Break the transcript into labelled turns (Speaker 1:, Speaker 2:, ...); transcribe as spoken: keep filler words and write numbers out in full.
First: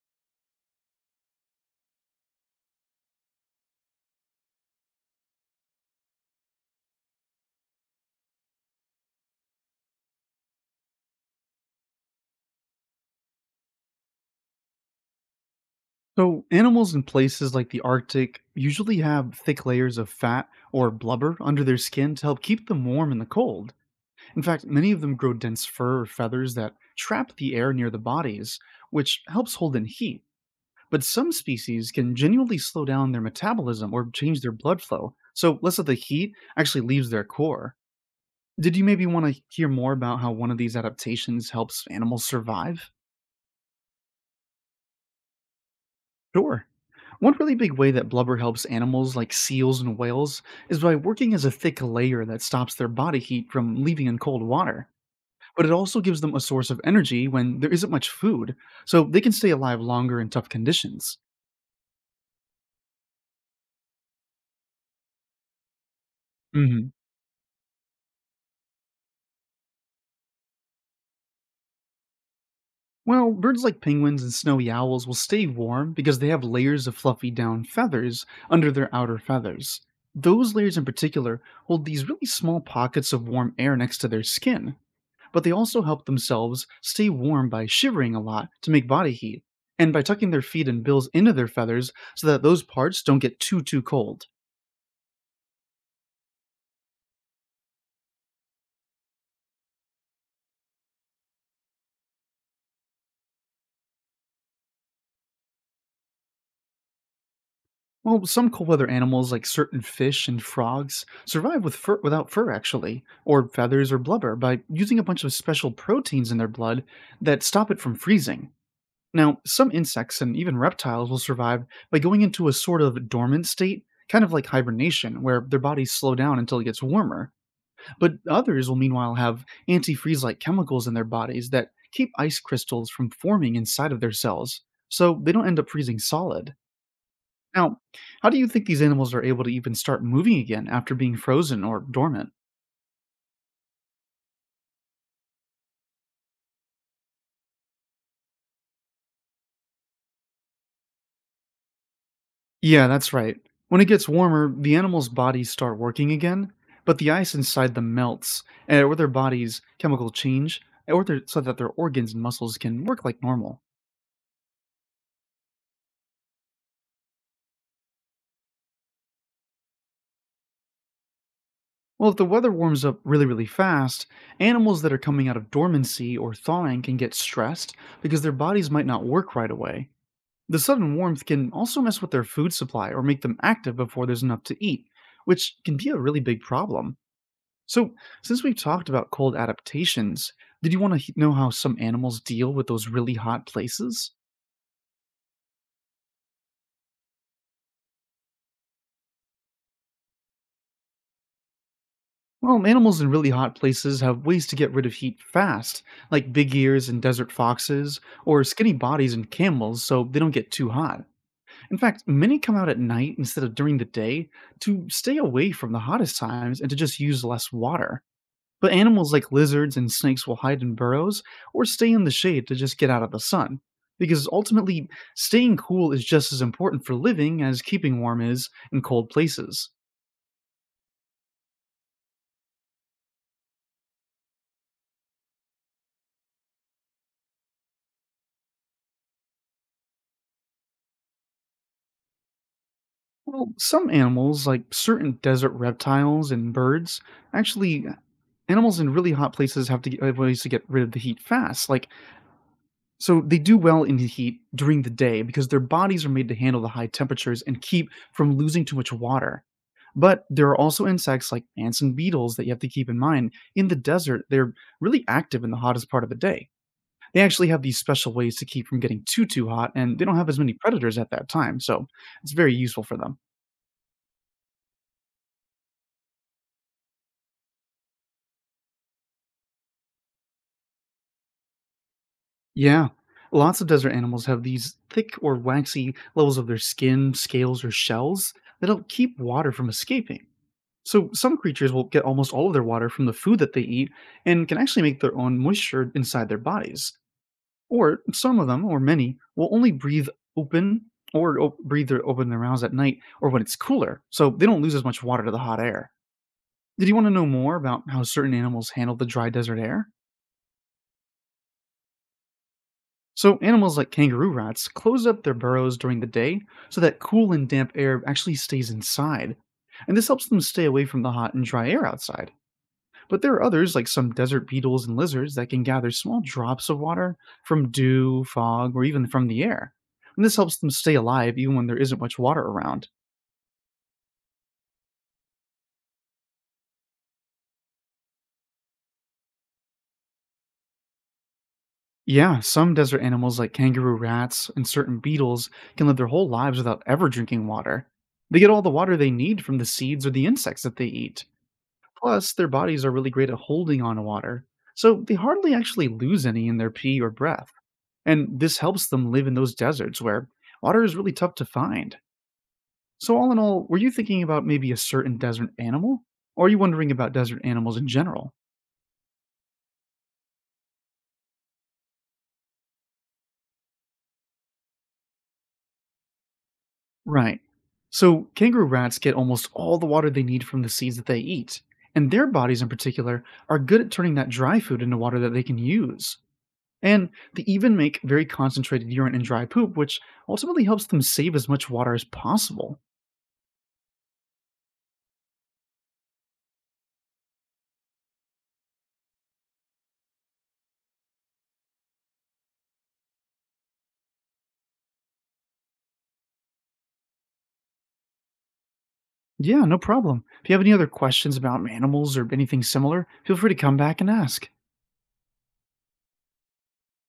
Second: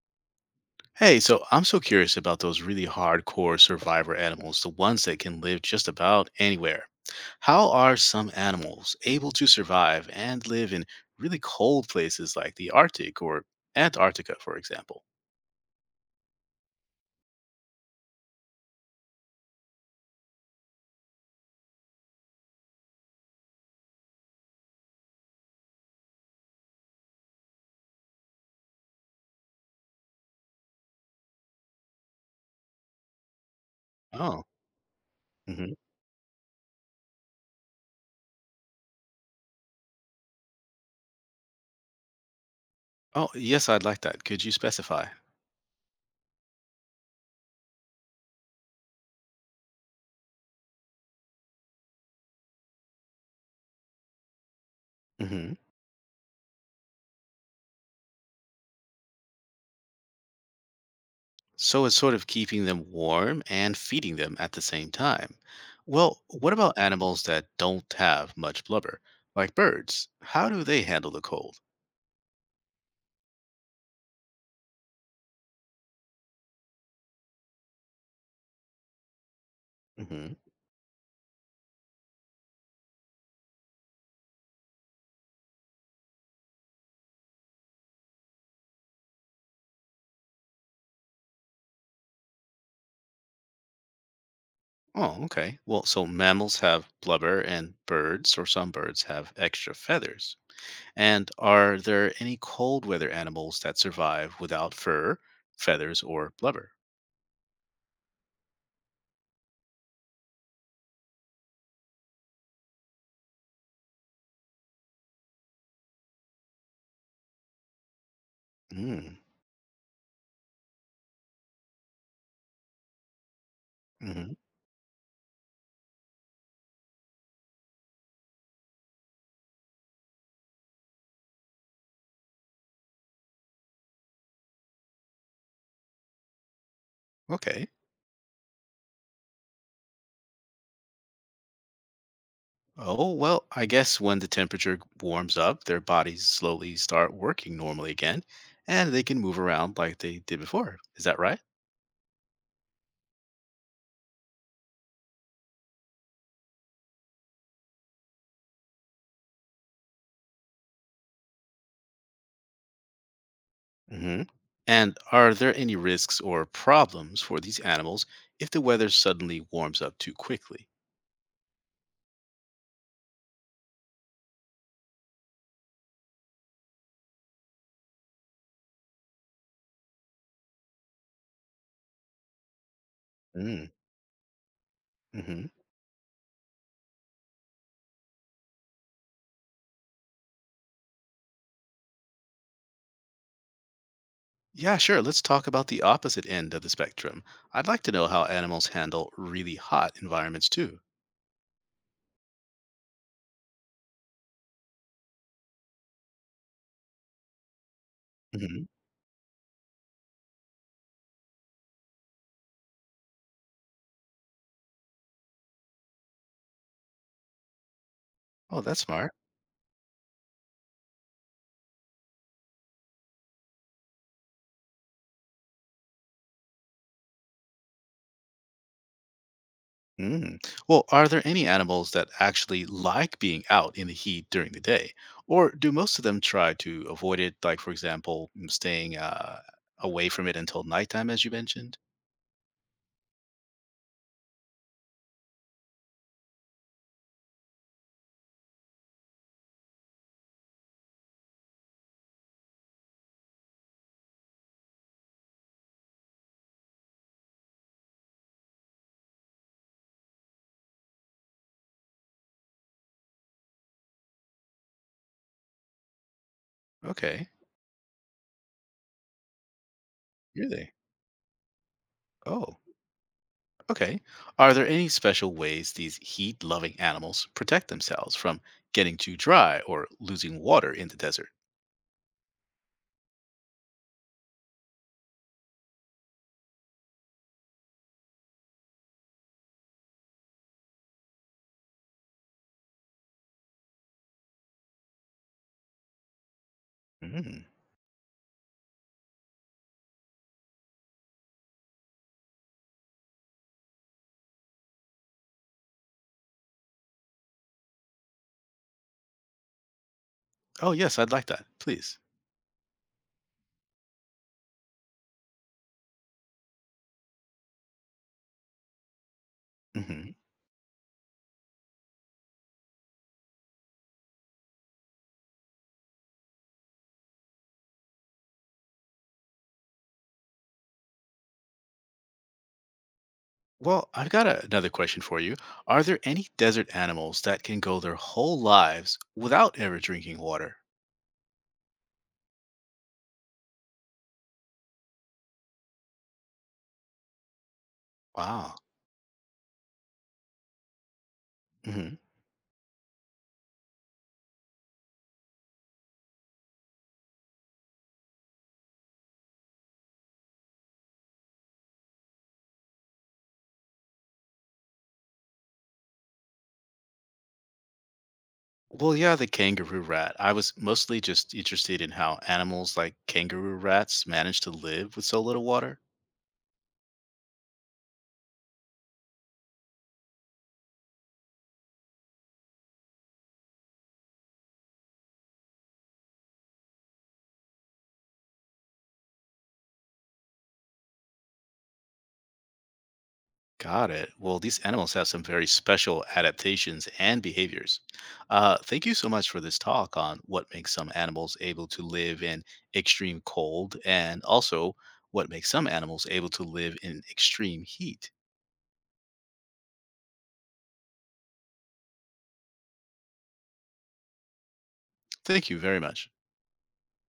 Speaker 1: Hey, so I'm so curious about those really hardcore survivor animals, the ones that can live just about anywhere. How are some animals able to survive and live in really cold places like the Arctic or Antarctica, for example?
Speaker 2: So, animals in places like the Arctic usually have thick layers of fat or blubber under their skin to help keep them warm in the cold. In fact, many of them grow dense fur or feathers that trap the air near the bodies, which helps hold in heat. But some species can genuinely slow down their metabolism or change
Speaker 1: Oh.
Speaker 2: their blood flow, so
Speaker 1: Hmm.
Speaker 2: less of the heat actually leaves their core. Did you maybe want to hear more about how one of these adaptations helps animals survive?
Speaker 1: Oh, yes, I'd like that. Could you specify?
Speaker 2: Sure. One really big way that blubber helps animals like seals and whales is by working as a thick layer that stops their body heat from leaving in cold water.
Speaker 1: Hmm.
Speaker 2: But it also gives them a source of energy when there isn't much food, so they can stay alive longer in tough conditions.
Speaker 1: So it's sort of keeping them warm and feeding them at the same time. Well, what about
Speaker 2: Hmm.
Speaker 1: animals that don't have much blubber, like birds? How do they handle the cold?
Speaker 2: Well, birds like penguins and snowy owls will stay warm because they have layers of fluffy down feathers under their outer feathers. Those layers in particular hold these really small pockets of warm air next to their skin, but they also help themselves stay warm by shivering a lot to make body heat, and by tucking their feet and bills into their feathers so that those parts don't get too too cold.
Speaker 1: Oh, okay. Well, so mammals have blubber and birds, or some birds have extra feathers. And are there any cold weather animals that survive without fur, feathers, or blubber?
Speaker 2: Well, some cold weather animals like certain fish and frogs survive with fur without fur actually, or feathers or blubber by using a bunch of special proteins in their blood that stop it from freezing.
Speaker 1: Mm.
Speaker 2: Now, some insects and even reptiles will survive by going into a sort of dormant state, kind
Speaker 1: Hmm.
Speaker 2: of like hibernation, where their bodies slow down until it gets warmer. But others will meanwhile have antifreeze like chemicals in their bodies that keep ice crystals from forming inside of their cells, so they don't end up freezing solid.
Speaker 1: Okay.
Speaker 2: Now, how do you think these animals are able to even start moving again after being frozen or dormant?
Speaker 1: Oh, well, I guess when the temperature warms up, their bodies slowly start working normally again, and they can move around like they did before. Is that right?
Speaker 2: Yeah, that's right. When it gets warmer, the animals' bodies start working again, but the ice inside them melts, and or their bodies' chemical change, or their, so that their organs and muscles can work like normal.
Speaker 1: Hmm. And are there any risks or problems for these animals if the weather suddenly warms up too quickly?
Speaker 2: Well, if the weather warms up really, really fast, animals that are coming out of dormancy or thawing can get stressed because their bodies might not work right away. The sudden warmth can also mess with their food supply or make them
Speaker 1: Mm.
Speaker 2: active before there's enough to eat,
Speaker 1: Hmm.
Speaker 2: which can be a really big problem. So, since we've talked about cold adaptations, did you want to know how some animals deal with those really hot places?
Speaker 1: Yeah, sure. Let's talk about the opposite end of the spectrum. I'd like to know how animals handle really hot environments too.
Speaker 2: Well, animals in really hot places have ways to get rid of heat fast, like big ears in desert foxes, or
Speaker 1: Hmm.
Speaker 2: skinny bodies in camels, so they don't get too hot. In fact, many come out at night instead of during the day to stay away from the hottest times and to just use less water.
Speaker 1: Oh,
Speaker 2: But
Speaker 1: that's
Speaker 2: animals
Speaker 1: smart.
Speaker 2: like lizards and snakes will hide in burrows or stay in the shade to just get out of the sun. Because ultimately, staying cool is just as important for living as keeping warm is in cold places.
Speaker 1: Mm. Well, are there any animals that actually like being out in the heat during the day? Or do most of them try to avoid it, like, for example, m- staying uh, away from it until nighttime, as you mentioned?
Speaker 2: Well, some animals, like certain desert reptiles and birds, actually, animals in really hot places have to get, have ways to get rid of the heat fast. Like, so they do well in the heat during the day because their bodies are made to handle the high temperatures and keep from losing too much water. But there are also insects like ants and beetles that you have to keep in mind. In the desert, they're really active in the hottest part of the day. They
Speaker 1: Okay,
Speaker 2: actually have these special ways to keep from getting too too hot, and they don't have as many
Speaker 1: really?
Speaker 2: predators at that time, so it's very
Speaker 1: Oh.
Speaker 2: useful for them.
Speaker 1: Okay. Are there any special ways these heat loving animals protect themselves from getting too dry or losing water in the desert?
Speaker 2: Yeah. Lots of desert animals have these thick or waxy levels of their skin, scales, or shells that help keep water from escaping. So, some creatures will get almost all of their water from the food that they eat and can actually make their own moisture inside their bodies.
Speaker 1: Mm.
Speaker 2: Or some of them, or many, will only breathe open or o- breathe their open their mouths at night or when it's cooler, so they don't lose as much water to the hot air. Did you want to know more about how certain animals handle the dry desert air?
Speaker 1: Oh, yes, I'd like that. Please.
Speaker 2: So, animals like kangaroo rats close up their burrows during the day so that cool and damp air actually stays inside. And this
Speaker 1: Hmm.
Speaker 2: helps them stay away from the hot and dry air outside. But there are others, like some desert beetles and lizards, that can gather small drops of water from dew, fog, or even from the air. And this helps them stay alive even when there isn't much water around.
Speaker 1: Well, I've got a- another question for you. Are there any desert animals that can go their whole lives without ever drinking water?
Speaker 2: Yeah, some desert animals like kangaroo rats and certain beetles can live their whole lives without ever drinking water. They get
Speaker 1: Wow.
Speaker 2: all the water they need from the seeds or the insects that they eat.
Speaker 1: Hmm.
Speaker 2: Plus, their bodies are really great at holding on to water, so they hardly actually lose any in their pee or breath. And this helps them live in those deserts where water is really tough to find. So, all in all, were you thinking about maybe a certain desert animal? Or are you wondering about desert animals in general?
Speaker 1: Well, yeah, the kangaroo rat. I was mostly just interested in how animals like kangaroo rats manage to live with so little water.
Speaker 2: Right. So, kangaroo rats get almost all the water they need from the seeds that they eat, and their bodies in particular are good at turning that dry food into water that they can use. And they even make very concentrated urine and dry poop, which ultimately helps them save as much water as possible.
Speaker 1: Got it. Well, these animals have some very special adaptations and behaviors. Uh, thank you so much for this talk on what makes some animals able to live in extreme cold and also what makes some animals able to live in extreme heat.
Speaker 2: Yeah, no problem. If you have any other questions about animals or anything similar, feel free to come back and ask.
Speaker 1: Thank you very much.